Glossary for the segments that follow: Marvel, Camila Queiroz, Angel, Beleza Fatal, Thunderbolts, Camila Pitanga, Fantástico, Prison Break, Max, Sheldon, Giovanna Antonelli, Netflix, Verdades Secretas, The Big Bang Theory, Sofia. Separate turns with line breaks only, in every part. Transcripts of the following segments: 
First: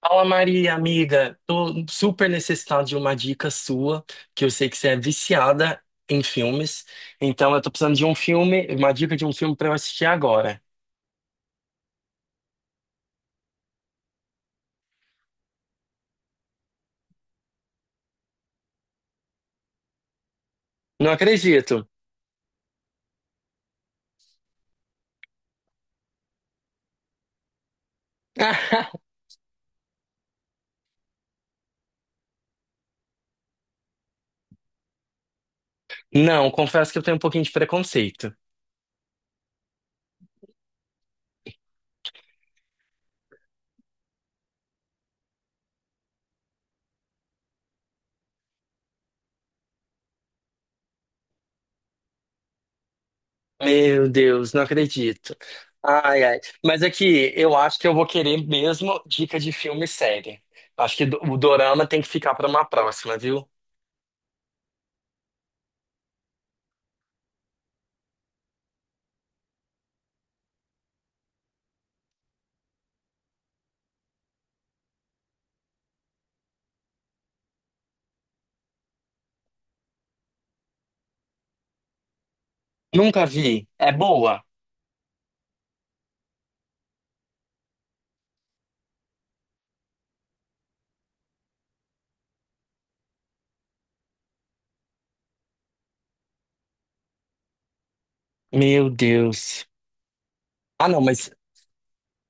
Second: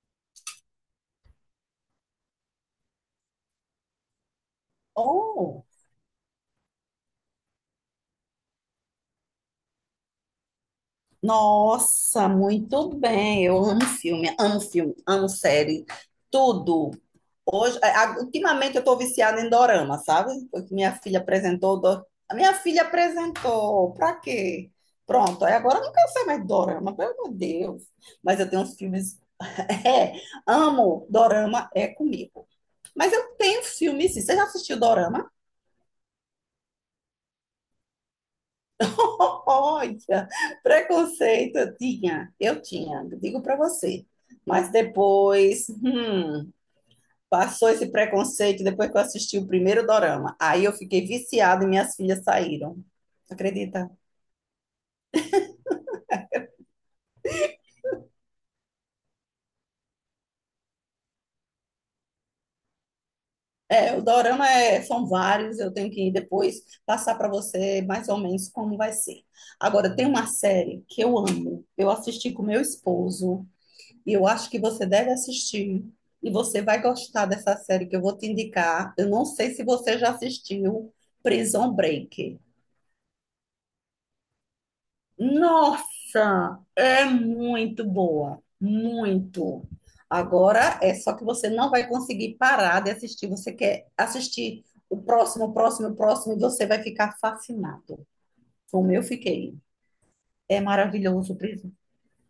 Fala Maria, amiga, tô super necessitado de uma dica sua, que eu sei que você é
Oh,
viciada em filmes, então eu tô precisando de um filme, uma dica de um filme pra eu assistir agora.
nossa, muito bem. Eu amo filme, amo filme, amo série, tudo. Hoje, ultimamente eu estou viciada em dorama, sabe? Porque minha
Não
filha
acredito.
a minha filha apresentou, pra quê? Pronto, aí agora eu não quero ser mais de dorama, pelo amor de Deus. Mas eu tenho uns filmes, é, amo, dorama é comigo. Mas eu tenho filmes, sim. Você já assistiu dorama?
Não, confesso que eu tenho um pouquinho de preconceito.
Olha, preconceito eu tinha, digo para você. Mas depois, passou esse preconceito depois que eu assisti o primeiro dorama. Aí eu fiquei viciada e minhas filhas saíram. Acredita?
Meu Deus, não acredito. Ai, ai. Mas aqui, eu acho que eu vou querer mesmo dica de filme e série. Acho que o dorama tem que ficar pra uma próxima, viu?
É, o são vários, eu tenho que depois passar para você mais ou menos como vai ser. Agora, tem uma série que eu amo. Eu assisti com meu esposo. E eu acho que você deve assistir. E você vai gostar dessa série que eu vou te indicar. Eu não sei se você já assistiu Prison Break.
Nunca vi. É boa?
Nossa, é muito boa, muito. Agora é só que você não vai conseguir parar de assistir. Você quer assistir o próximo, o próximo, o próximo, e você vai ficar fascinado.
Meu
Como eu fiquei.
Deus.
É
Ah, não, mas
maravilhoso, Prison.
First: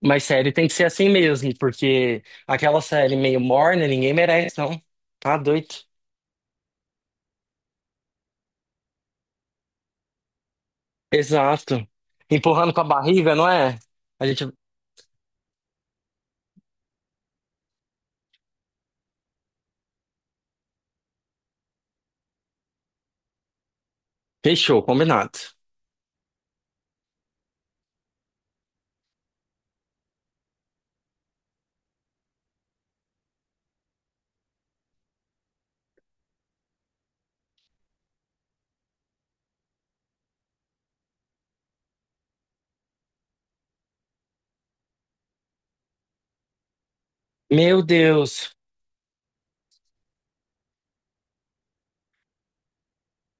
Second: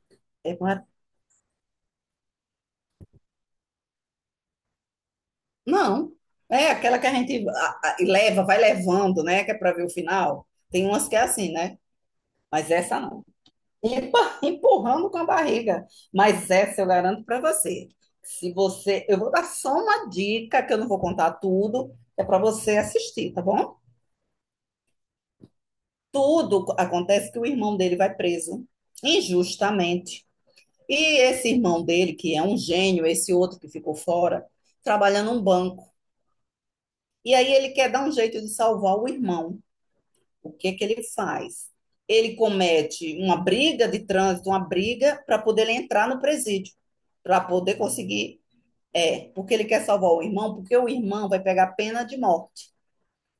Mas série
É.
tem que ser assim mesmo, porque aquela série meio morna, ninguém merece, não. Tá doido.
Não. É aquela que a gente leva, vai levando, né? Que é para ver o final. Tem umas que é assim, né?
Exato.
Mas
Empurrando com a
essa não.
barriga, não é? A gente
Empurrando com a barriga. Mas essa eu garanto para você. Se você, eu vou dar só uma dica, que eu não vou contar tudo, é para você assistir, tá bom?
fechou, combinado.
Tudo acontece que o irmão dele vai preso injustamente. E esse irmão dele, que é um gênio, esse outro que ficou fora, trabalha num banco. E aí ele quer dar um jeito de salvar o irmão. O que que ele faz? Ele comete uma briga de trânsito, uma briga para poder ele entrar no presídio, para poder
Meu
conseguir,
Deus.
é, porque ele quer salvar o irmão, porque o irmão vai pegar pena de morte,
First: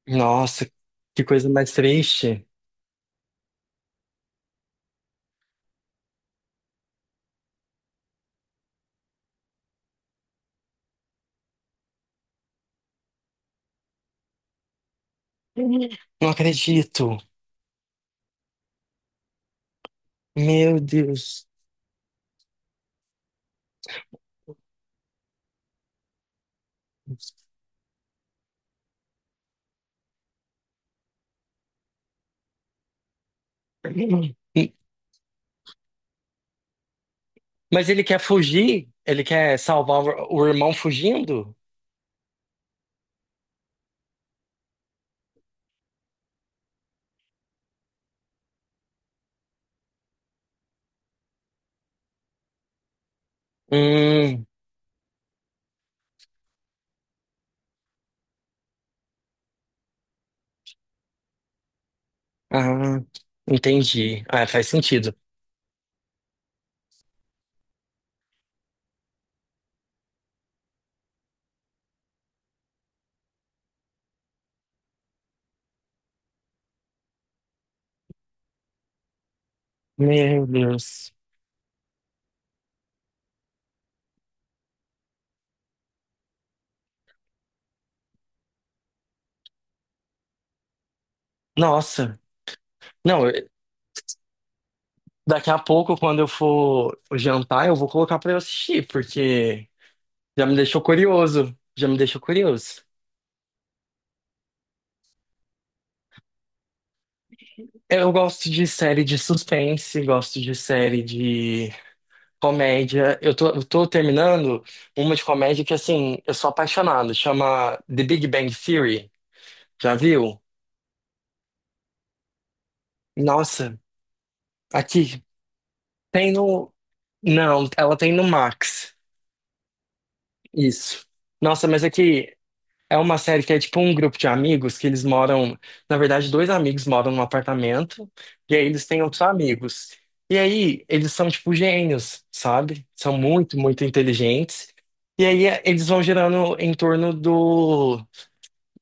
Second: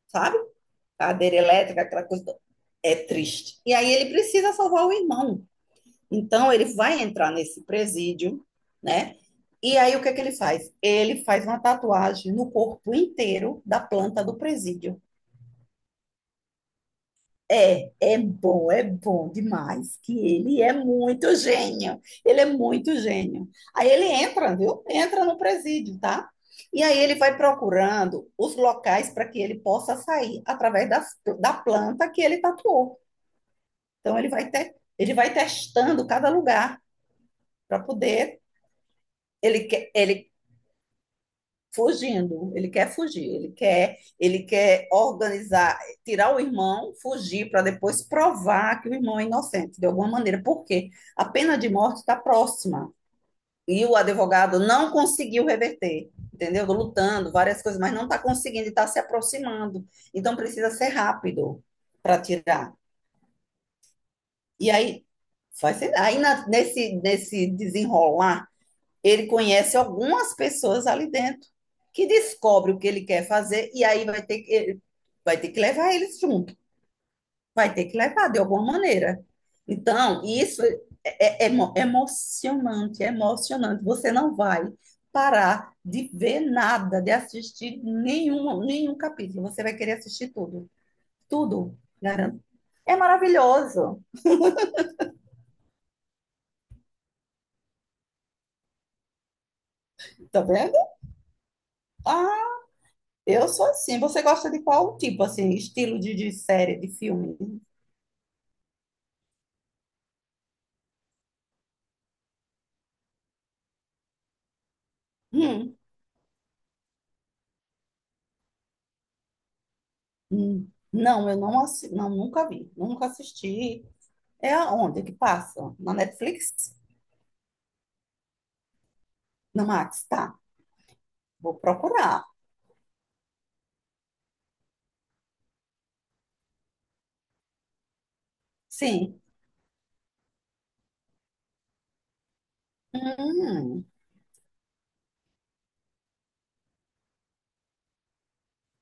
sabe?
Nossa, que
Cadeira
coisa mais
elétrica, aquela coisa toda.
triste.
É triste. E aí ele precisa salvar o irmão. Então ele vai entrar nesse presídio, né? E aí o que é que ele faz? Ele faz uma tatuagem no corpo inteiro da planta do presídio.
Não acredito.
É, é bom demais, que ele é
Meu
muito
Deus.
gênio, ele é muito gênio. Aí ele entra, viu? Entra no presídio, tá? E aí ele vai procurando os locais para que ele possa sair através da planta que ele tatuou. Então ele ele vai testando cada lugar para
Mas ele quer
poder,
fugir? Ele quer salvar
ele
o irmão fugindo?
fugindo, ele quer fugir, ele quer organizar, tirar o irmão, fugir para depois provar que o irmão é inocente de alguma maneira, porque a pena de morte está próxima e o
Hum,
advogado não conseguiu reverter, entendeu? Lutando várias coisas, mas não está conseguindo, está se aproximando, então precisa ser rápido para tirar.
ah, entendi. Ah, faz
E aí,
sentido.
faz, aí na- nesse nesse desenrolar ele conhece algumas pessoas ali dentro que descobre o que ele quer fazer e aí vai ter que levar eles junto, vai ter que levar de alguma maneira. Então,
Meu
isso
Deus.
é, é emocionante, é emocionante. Você não vai parar de ver nada, de assistir nenhum capítulo. Você vai querer assistir tudo. Tudo,
Nossa.
garanto. É
Não, eu-
maravilhoso.
Daqui a pouco, quando eu for jantar, eu vou colocar pra eu assistir, porque
Tá
já me
vendo?
deixou curioso. Já me deixou
Ah,
curioso.
eu sou assim. Você gosta de qual tipo, assim, estilo de série, de filme?
Eu gosto de série de suspense, gosto de série de comédia. Eu tô terminando uma de comédia que,
Hum,
assim, eu sou apaixonado. Chama The Big Bang Theory. Já viu?
Não, eu não, assi... não, nunca vi, nunca
Nossa,
assisti. É aonde que
aqui
passa? Na
tem no.
Netflix?
Não, ela tem no Max.
Na Max, tá.
Isso.
Vou
Nossa, mas
procurar.
aqui. É uma série que é tipo um grupo de amigos que eles moram. Na verdade, dois amigos moram num apartamento, e aí eles têm
Sim.
outros amigos. E aí eles são tipo gênios, sabe? São muito, muito
Hum.
inteligentes. Eles vão girando em torno do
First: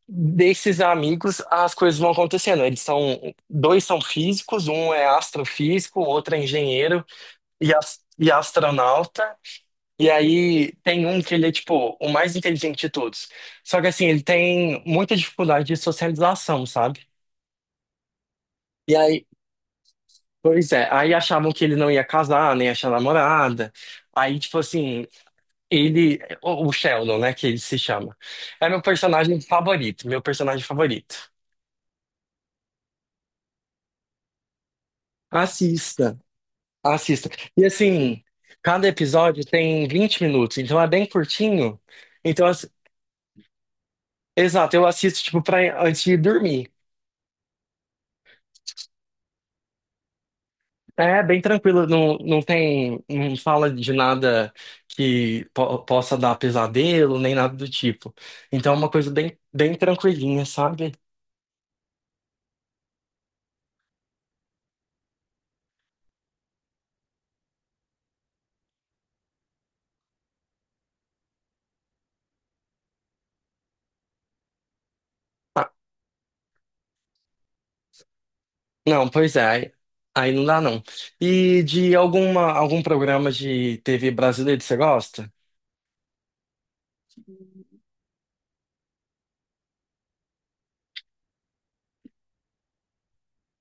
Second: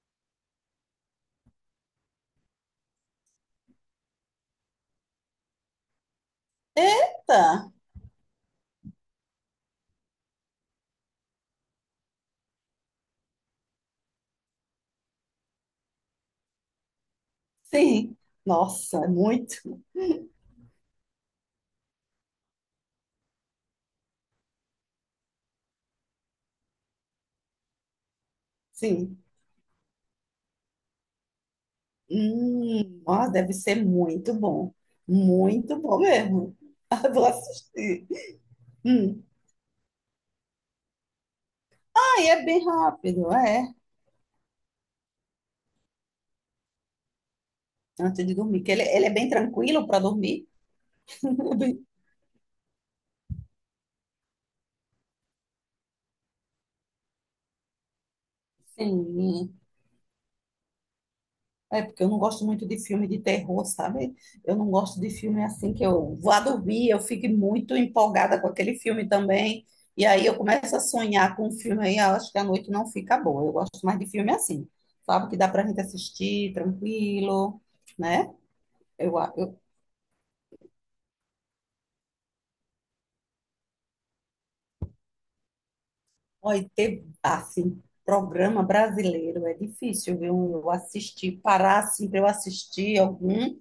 desses amigos, as coisas vão acontecendo. Eles são dois são físicos, um é astrofísico, o outro é engenheiro
Eita!
e astronauta. E aí tem um que ele é, tipo, o mais inteligente de todos. Só que assim, ele tem muita dificuldade de socialização, sabe?
Sim.
E
Nossa, é
aí,
muito.
pois é, aí achavam que ele não ia casar, nem achar namorada. Aí, tipo assim, ele, o Sheldon, né, que ele se chama, é meu
Sim.
personagem favorito, meu personagem favorito.
Hum. Nossa, deve ser muito bom. Muito bom
Assista,
mesmo. Vou
assista. E
assistir.
assim, cada
Hum.
episódio tem 20 minutos, então é bem curtinho.
Ah, é
Então,
bem
assim,
rápido, é.
exato, eu assisto, tipo, pra, antes de dormir.
Antes de dormir, que ele é bem tranquilo para dormir.
É bem
Bem-
tranquilo, não fala de nada que possa dar pesadelo, nem nada do tipo. Então é uma coisa bem,
Sim.
bem tranquilinha, sabe?
É, porque eu não gosto muito de filme de terror, sabe? Eu não gosto de filme assim que eu vá dormir, eu fico muito empolgada com aquele filme também. E aí eu começo a sonhar com o filme aí, eu acho que a noite não fica boa. Eu gosto mais de filme assim, sabe? Que dá pra
Ah,
gente assistir tranquilo, né?
não,
Eu, a-
pois é,
eu,
aí não dá não. E de alguma, algum programa de TV brasileiro que você gosta?
olha, ter, assim, programa brasileiro é difícil, viu? Eu assistir, parar assim pra eu assistir algum.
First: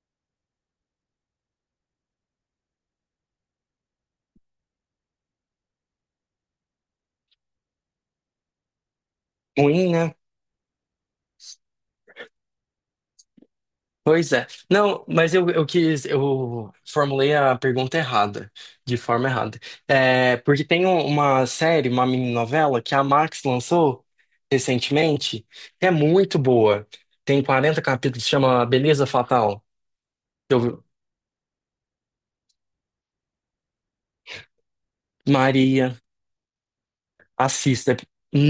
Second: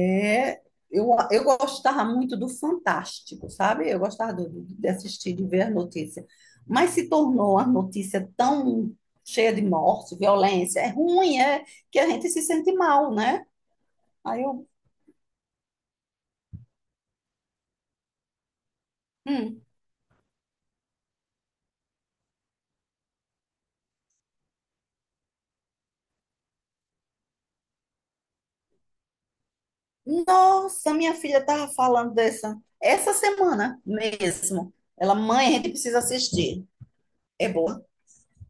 É, eu gostava muito do Fantástico, sabe? Eu gostava de assistir, de ver a notícia. Mas se tornou a notícia tão cheia de
Ruim, né?
morte, violência, é ruim, é que a gente se sente mal, né?
Pois
Aí
é.
eu,
Não, eu quis, eu formulei a pergunta errada, de forma errada.
hum,
É, porque tem uma série, uma mininovela que a Max lançou recentemente, que é muito boa. Tem 40 capítulos, chama Beleza Fatal. Eu,
nossa, minha filha estava falando dessa, essa semana mesmo. Ela, mãe, a gente
Maria.
precisa assistir. É boa.
Assista, é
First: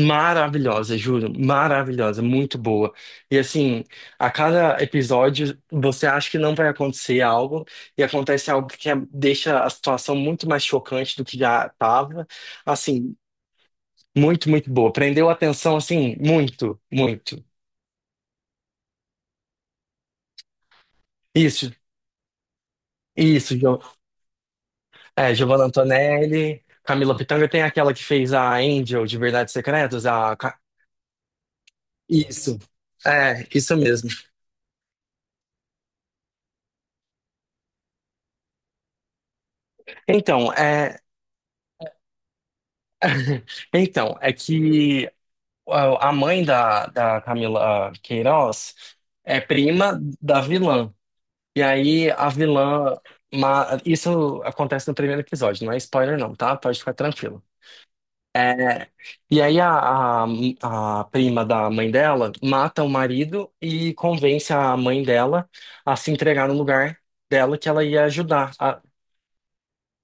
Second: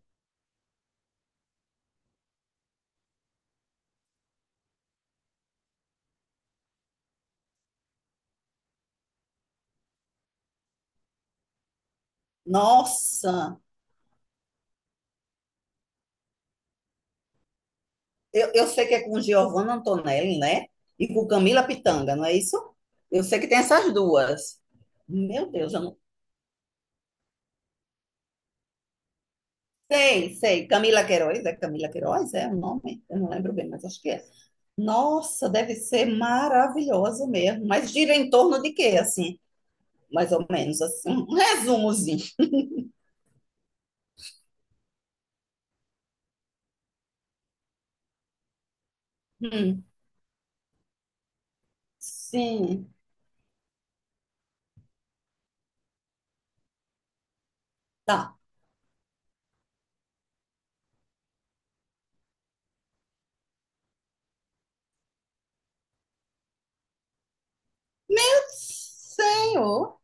maravilhosa, juro, maravilhosa, muito boa. E assim, a cada episódio você acha que não vai acontecer algo e acontece algo que deixa a situação muito mais chocante do que já estava. Assim,
Nossa!
muito, muito boa. Prendeu a atenção, assim, muito, muito.
Eu sei que é com Giovanna Antonelli, né? E com Camila
Isso,
Pitanga, não é isso? Eu sei que
isso,
tem
Gio-
essas duas.
é,
Meu
Giovanna
Deus, eu não
Antonelli, Camila Pitanga tem aquela que fez a Angel de Verdades Secretas,
sei, sei. Camila Queiroz? É o
isso,
nome? Eu não
é,
lembro bem,
isso
mas acho
mesmo.
que é. Nossa, deve ser maravilhosa mesmo. Mas gira em torno de quê, assim? Mais ou
Então,
menos,
é,
assim. Um resumozinho.
então, é que ó, a mãe da Camila Queiroz é
Hum,
prima da vilã. E aí a
sim,
vilã. Isso acontece no primeiro episódio, não é spoiler, não, tá? Pode ficar tranquilo.
tá.
E aí a prima da mãe dela mata o marido e convence a mãe dela a se entregar no lugar dela que ela ia
Meu
ajudar.
Senhor.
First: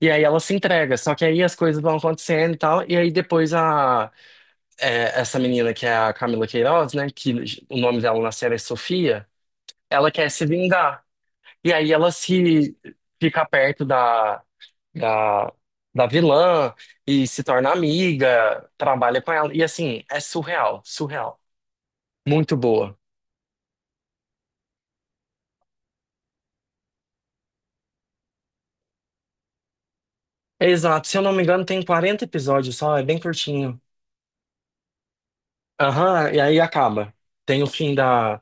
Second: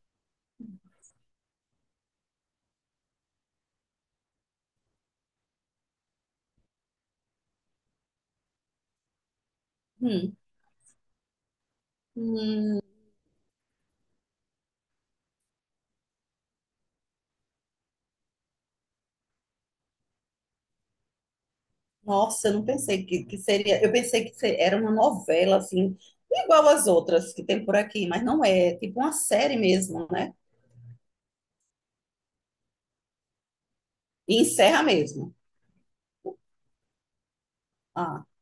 E aí ela se entrega, só que aí as coisas vão acontecendo e tal, e aí depois a é, essa menina que é a Camila Queiroz, né? Que o nome dela na série é Sofia. Ela quer
Hum,
se vingar. E aí ela se
hum.
fica perto da, da vilã e se torna amiga, trabalha com ela. E assim, é surreal, surreal.
Nossa, eu
Muito
não
boa.
pensei que seria. Eu pensei que era uma novela, assim, igual as outras que tem por aqui, mas não é. É tipo uma série mesmo, né?
Exato, se eu não me engano, tem 40 episódios só, é bem curtinho.
E encerra mesmo.
Aham, e aí acaba. Tem o
Ah,
da,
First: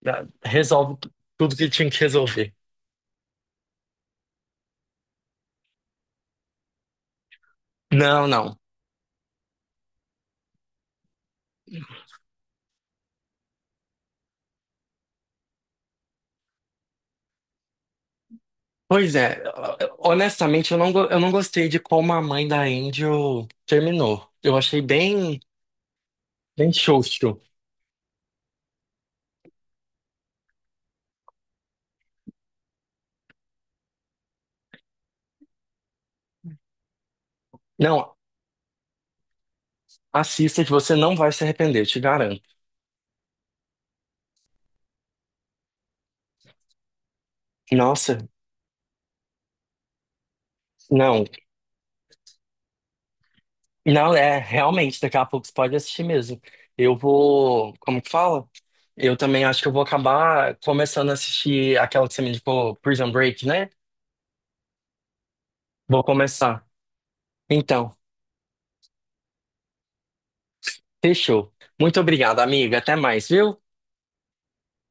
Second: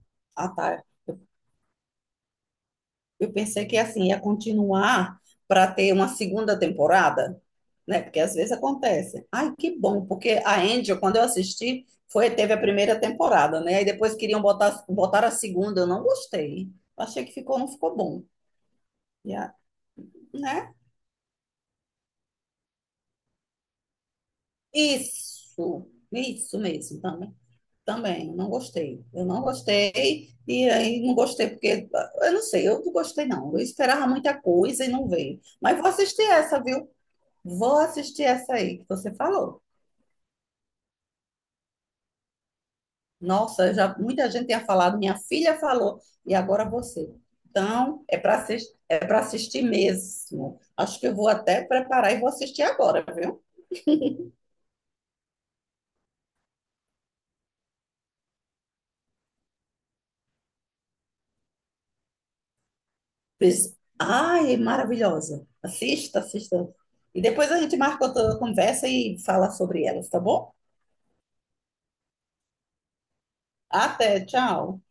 da-
ah tá.
resolve tudo que tinha que resolver.
Eu pensei que, assim, ia continuar para ter uma segunda temporada, né? Porque
Não,
às vezes
não.
acontece. Ai, que bom, porque a Angel, quando eu assisti, foi, teve a primeira temporada, né? Aí depois queriam botar a segunda, eu não gostei. Achei que ficou, não ficou bom.
Pois
E
é,
a-
honestamente,
né?
eu não gostei de como a mãe da Angel terminou. Eu achei bem,
Isso
bem
mesmo, também.
xoxo.
Também, eu não gostei. Eu não gostei, e aí não gostei porque, eu não sei, eu não gostei não. Eu esperava muita coisa e não veio. Mas vou assistir essa, viu? Vou
Não,
assistir essa aí que você falou.
assista que você não vai se arrepender, eu te garanto.
Nossa, já muita gente tinha falado, minha filha falou, e agora você. Então,
Nossa,
é para assistir mesmo. Acho que eu
não,
vou até preparar e vou assistir agora, viu?
não é, realmente, daqui a pouco você pode assistir mesmo. Eu vou, como que fala? Eu também acho que eu vou acabar começando a assistir aquela que você me indicou, Prison Break, né?
Pois- Ai, é maravilhosa.
Vou
Assista,
começar.
assista. E depois a gente
Então,
marca outra conversa e fala sobre elas, tá bom?
fechou. Muito obrigado, amiga. Até mais, viu?
Até, tchau.